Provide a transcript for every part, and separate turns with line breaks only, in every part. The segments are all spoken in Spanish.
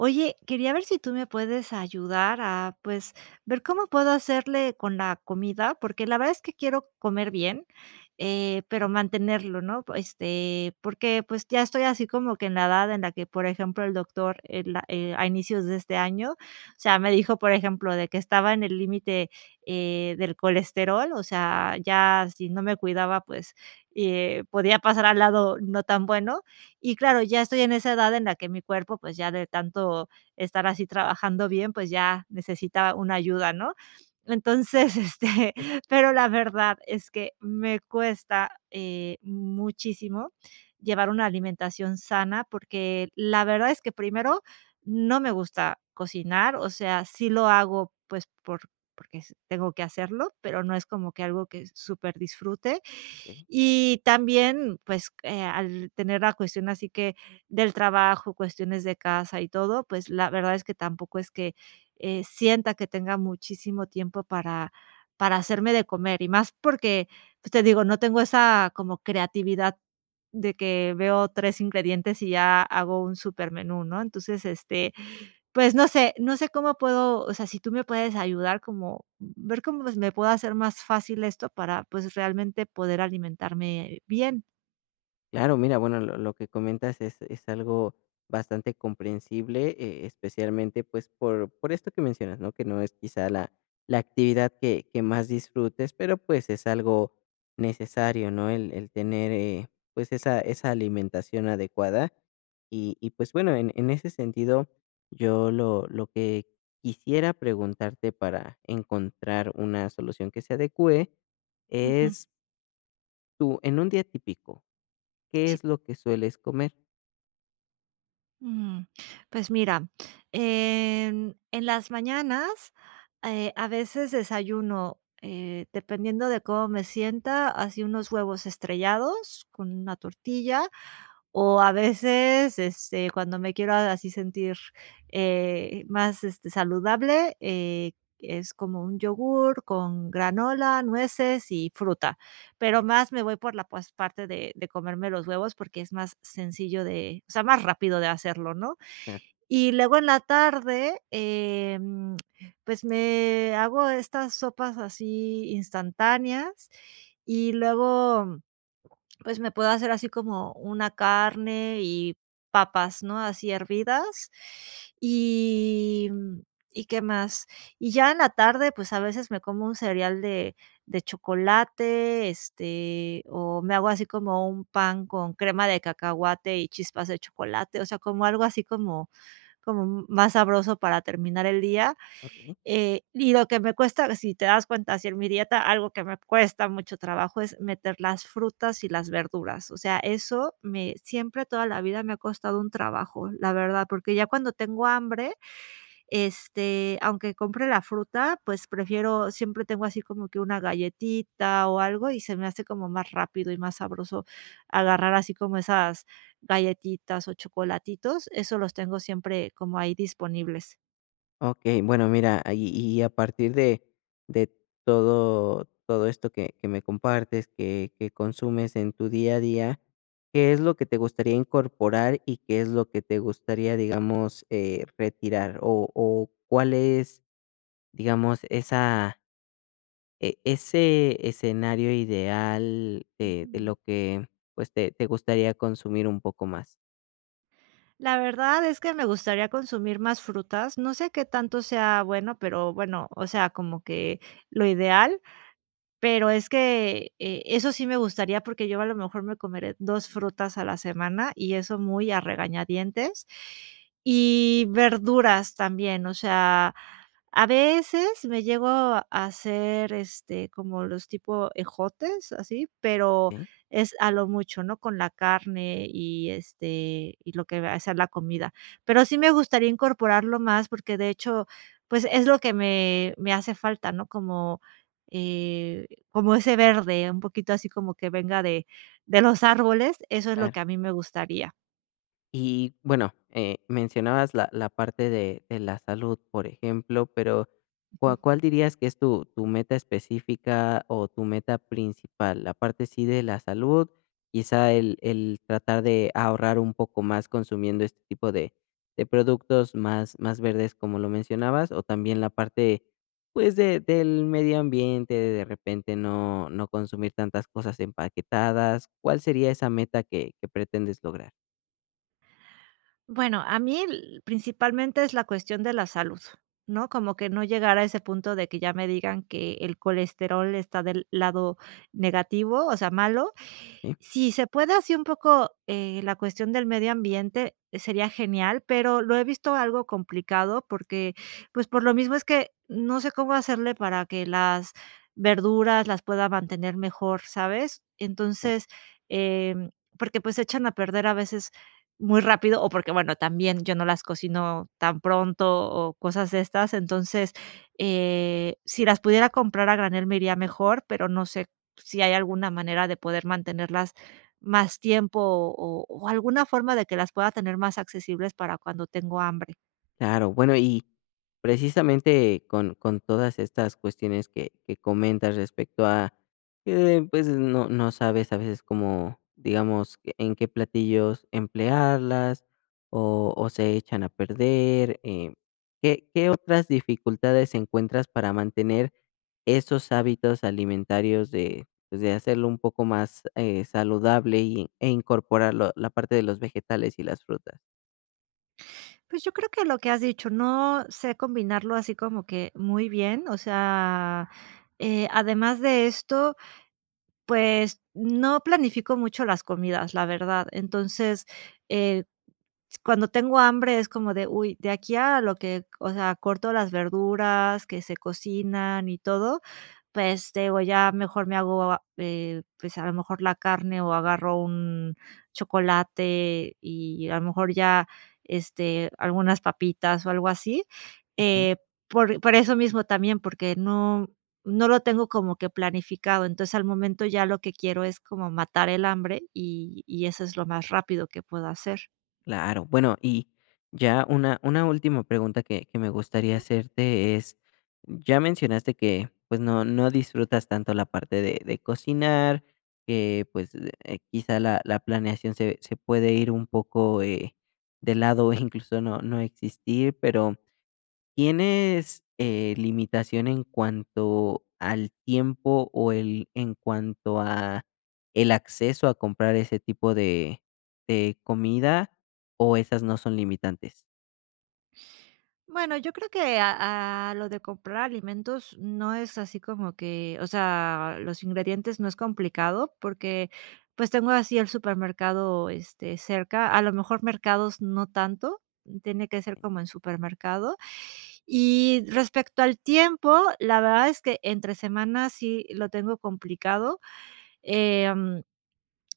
Oye, quería ver si tú me puedes ayudar a, pues, ver cómo puedo hacerle con la comida, porque la verdad es que quiero comer bien, pero mantenerlo, ¿no? Este, porque pues ya estoy así como que en la edad en la que, por ejemplo, el doctor a inicios de este año, o sea, me dijo, por ejemplo, de que estaba en el límite, del colesterol, o sea, ya si no me cuidaba, pues podía pasar al lado no tan bueno. Y claro, ya estoy en esa edad en la que mi cuerpo, pues, ya de tanto estar así trabajando bien, pues, ya necesita una ayuda, ¿no? Entonces, este, pero la verdad es que me cuesta, muchísimo llevar una alimentación sana, porque la verdad es que primero no me gusta cocinar, o sea, sí lo hago, pues, porque s tengo que hacerlo, pero no es como que algo que súper disfrute.
Okey.
Y también, pues, al tener la cuestión así que del trabajo, cuestiones de casa y todo, pues, la verdad es que tampoco es que, sienta que tenga muchísimo tiempo para hacerme de comer, y más porque, pues, te digo, no tengo esa como creatividad de que veo 3 ingredientes y ya hago un super menú, ¿no? Entonces, este, pues no sé, no sé cómo puedo, o sea, si tú me puedes ayudar como ver cómo, pues, me puedo hacer más fácil esto para, pues, realmente poder alimentarme bien.
Claro, mira, bueno, lo que comentas es algo bastante comprensible, especialmente, pues, por esto que mencionas, ¿no? Que no es quizá la actividad que más disfrutes, pero, pues, es algo necesario, ¿no? El tener, pues, esa alimentación adecuada. Y, pues, bueno, en ese sentido, yo lo que quisiera preguntarte para encontrar una solución que se adecue
Ujú.
es, tú en un día típico, ¿qué
Sí.
es lo que sueles comer?
Mm, pues mira, en las mañanas, a veces desayuno, dependiendo de cómo me sienta, así unos huevos estrellados con una tortilla, o a veces, este, cuando me quiero así sentir, más, este, saludable, es como un yogur con granola, nueces y fruta. Pero más me voy por la, pues, parte de comerme los huevos, porque es más sencillo de, o sea, más rápido de hacerlo, ¿no?
Ah,
Y luego en la tarde, pues, me hago estas sopas así instantáneas, y luego pues me puedo hacer así como una carne y papas, ¿no? Así hervidas. Y, mm, ¿y qué más? Y ya en la tarde, pues a veces me como un cereal de chocolate, este, o me hago así como un pan con crema de cacahuate y chispas de chocolate, o sea, como algo así como, como más sabroso para terminar el día.
okey.
Eh, y lo que me cuesta, si te das cuenta, si en mi dieta algo que me cuesta mucho trabajo es meter las frutas y las verduras. O sea, eso me siempre toda la vida me ha costado un trabajo, la verdad, porque ya cuando tengo hambre, este, aunque compre la fruta, pues prefiero, siempre tengo así como que una galletita o algo y se me hace como más rápido y más sabroso agarrar así como esas galletitas o chocolatitos, eso los tengo siempre como ahí disponibles.
Okey, bueno, mira, ah, y a partir de de todo esto que me compartes, que consumes en tu día a día, ¿qué es lo que te gustaría incorporar y qué es lo que te gustaría, digamos, retirar? O, ¿cuál es, digamos, esa e ese escenario ideal de
Ujú.
lo que, pues, te gustaría consumir un poco más?
La verdad es que me gustaría consumir más frutas. No sé qué tanto sea bueno, pero bueno, o sea, como que lo ideal, pero es que, eso sí me gustaría, porque yo a lo mejor me comeré 2 frutas a la semana, y eso muy a regañadientes. Y verduras también, o sea, a veces me llego a hacer, este, como los tipo ejotes, así, pero
Okey.
es a lo mucho, ¿no? Con la carne y, este, y lo que va a ser la comida. Pero sí me gustaría incorporarlo más porque, de hecho, pues, es lo que me hace falta, ¿no? Como, eh, como ese verde, un poquito así como que venga de los árboles, eso es lo
Claro.
que a mí me gustaría.
Y bueno, mencionabas la, la parte de la salud, por ejemplo, pero ¿cuál, cuál dirías que es tu, tu meta específica o tu meta principal? La parte sí de la salud, quizá el tratar de ahorrar un poco más consumiendo este tipo de productos más, más verdes, como lo mencionabas, o también la parte pues de, del medio ambiente, de repente no, no consumir tantas cosas empaquetadas. ¿Cuál sería esa meta que pretendes lograr?
Bueno, a mí l principalmente es la cuestión de la salud, ¿no? Como que no llegar a ese punto de que ya me digan que el colesterol está del lado negativo, o sea, malo,
¿Sí?
si se puede así un poco, la cuestión del medio ambiente, sería genial, pero lo he visto algo complicado porque, pues, por lo mismo es que no sé cómo hacerle para que las verduras las pueda mantener mejor, ¿sabes? Entonces, em, porque, pues, se echan a perder a veces muy rápido o porque, bueno, también yo no las cocino tan pronto o cosas de estas. Entonces, si las pudiera comprar a granel me iría mejor, pero no sé si hay alguna manera de poder mantenerlas más tiempo o alguna forma de que las pueda tener más accesibles para cuando tengo hambre.
Claro, bueno, y precisamente con todas estas cuestiones que comentas respecto a que pues no, no sabes a veces cómo, digamos, que- en qué platillos emplearlas o se echan a perder, ¿qué, qué otras dificultades encuentras para mantener esos hábitos alimentarios de, pues, de hacerlo un poco más saludable y, e incorporar lo- la parte de los vegetales y las frutas?
Pues yo creo que lo que has dicho, no sé combinarlo así como que muy bien, o sea, además de esto, pues no planifico mucho las comidas, la verdad. Entonces, eh, cuando tengo hambre es como de, uy, de aquí a lo que, o sea, corto las verduras que se cocinan y todo, pues, digo, ya mejor me hago, pues, a lo mejor la carne o agarro un chocolate y a lo mejor ya, este, algunas papitas o algo así. Eh, por eso mismo también, porque no lo tengo como que planificado. Entonces, al momento ya lo que quiero es como matar el hambre y eso es lo más rápido que puedo hacer.
Claro. Bueno, y ya una última pregunta que me gustaría hacerte es, ya mencionaste que, pues, no disfrutas tanto la parte de cocinar, que, pues, quizá la planeación se puede ir un poco, de lado, incluso no existir, pero ¿tienes, limitación en cuanto al tiempo o el en cuanto a el acceso a comprar ese tipo de comida, o esas no son limitantes?
Bueno, yo creo que a lo de comprar alimentos no es así como que, o sea, los ingredientes no es complicado porque, pues, tengo así el supermercado, este, cerca. A lo mejor mercados no tanto, tiene que ser como en supermercado. Y respecto al tiempo, la verdad es que entre semana sí lo tengo complicado, em,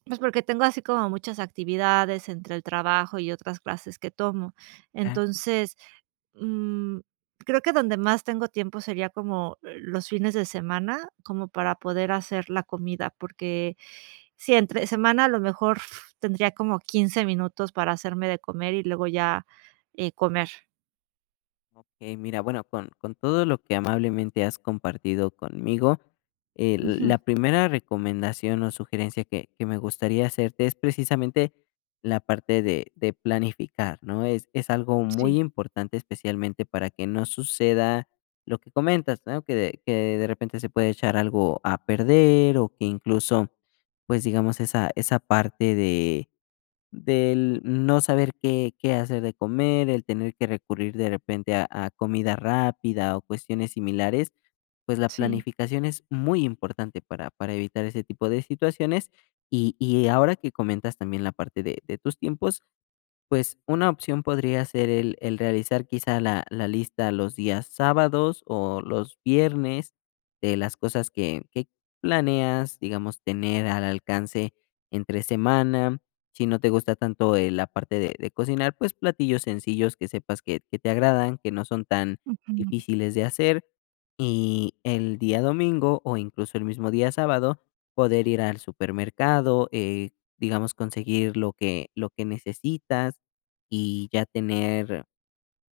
pues, porque tengo así como muchas actividades entre el trabajo y otras clases que tomo. Entonces, mm, creo que donde más tengo tiempo sería como los fines de semana, como para poder hacer la comida, porque si entre semana a lo mejor tendría como 15 minutos para hacerme de comer y luego ya, comer.
Okey, mira, bueno, con todo lo que amablemente has compartido conmigo, l-
Ujú,
la primera recomendación o sugerencia que me gustaría hacerte es precisamente la parte de planificar, ¿no? Es algo
sí,
muy importante, especialmente para que no suceda lo que comentas, ¿no? Que de repente se puede echar algo a perder o que incluso, pues, digamos, esa parte de del no saber qué qué hacer de comer, el tener que recurrir de repente a comida rápida o cuestiones similares, pues la
sí.
planificación es muy importante para evitar ese tipo de situaciones. Y ahora que comentas también la parte de tus tiempos, pues, una opción podría ser el realizar quizá la lista los días sábados o los viernes de las cosas que planeas, digamos, tener al alcance entre semana. Si no te gusta tanto, la parte de cocinar, pues, platillos sencillos que sepas que te agradan, que no son tan
Ujú,
difíciles de hacer. Y el día domingo, o incluso el mismo día sábado, poder ir al supermercado, digamos, conseguir lo que necesitas. Y ya tener,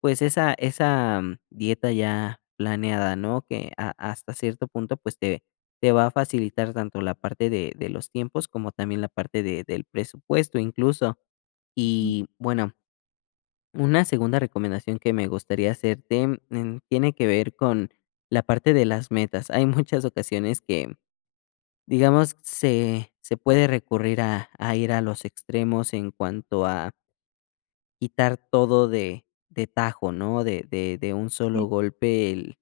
pues, esa dieta ya planeada, ¿no? Que ha hasta cierto punto, pues, te va a facilitar tanto la parte de los tiempos como también la parte de del presupuesto, incluso.
ujú,
Y, bueno, una segunda recomendación que me gustaría hacerte, tiene que ver con la parte de las metas. Hay muchas ocasiones que, digamos, se puede recurrir a ir a los extremos en cuanto a quitar todo de tajo, ¿no? De un solo
sí,
golpe, el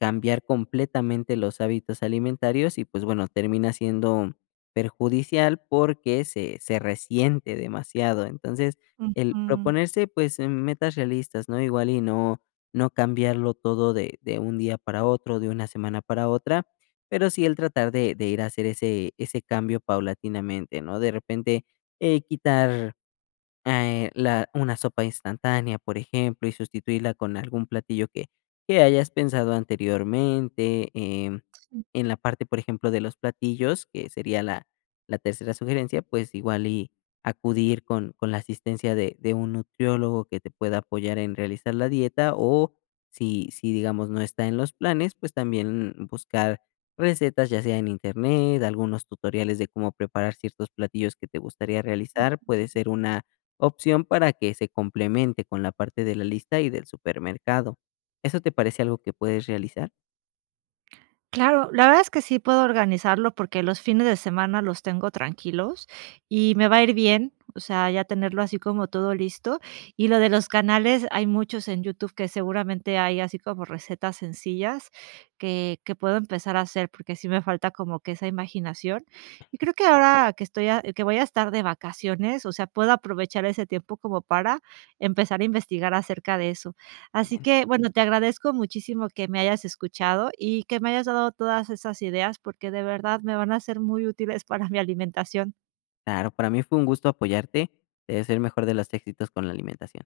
cambiar completamente los hábitos alimentarios y, pues, bueno, termina siendo perjudicial porque se resiente demasiado. Entonces, el
ujú.
proponerse, pues, metas realistas, ¿no? Igual y no cambiarlo todo de un día para otro, de una semana para otra, pero sí el tratar de ir a hacer ese cambio paulatinamente, ¿no? De repente, quitar ah, la una sopa instantánea, por ejemplo, y sustituirla con algún platillo que hayas pensado anteriormente, en la parte, por ejemplo, de los platillos, que sería la tercera sugerencia, pues, igual y acudir con la asistencia de un nutriólogo que te pueda apoyar en realizar la dieta, o si si, digamos, no está en los planes, pues, también buscar recetas, ya sea en Internet, algunos tutoriales de cómo preparar ciertos platillos que te gustaría realizar, puede ser una opción para que se complemente con la parte de la lista y del supermercado. ¿Eso te parece algo que puedes realizar?
Claro, la verdad es que sí puedo organizarlo porque los fines de semana los tengo tranquilos y me va a ir bien, o sea, ya tenerlo así como todo listo. Y lo de los canales, hay muchos en YouTube que seguramente hay así como recetas sencillas que puedo empezar a hacer porque sí me falta como que esa imaginación. Y creo que ahora que estoy que voy a estar de vacaciones, o sea, puedo aprovechar ese tiempo como para empezar a investigar acerca de eso. Así
Excelente.
que, bueno, te agradezco muchísimo que me hayas escuchado y que me hayas dado todas esas ideas, porque de verdad me van a ser muy útiles para mi alimentación.
Claro, para mí fue un gusto apoyarte. Te deseo el mejor de los éxitos con la alimentación.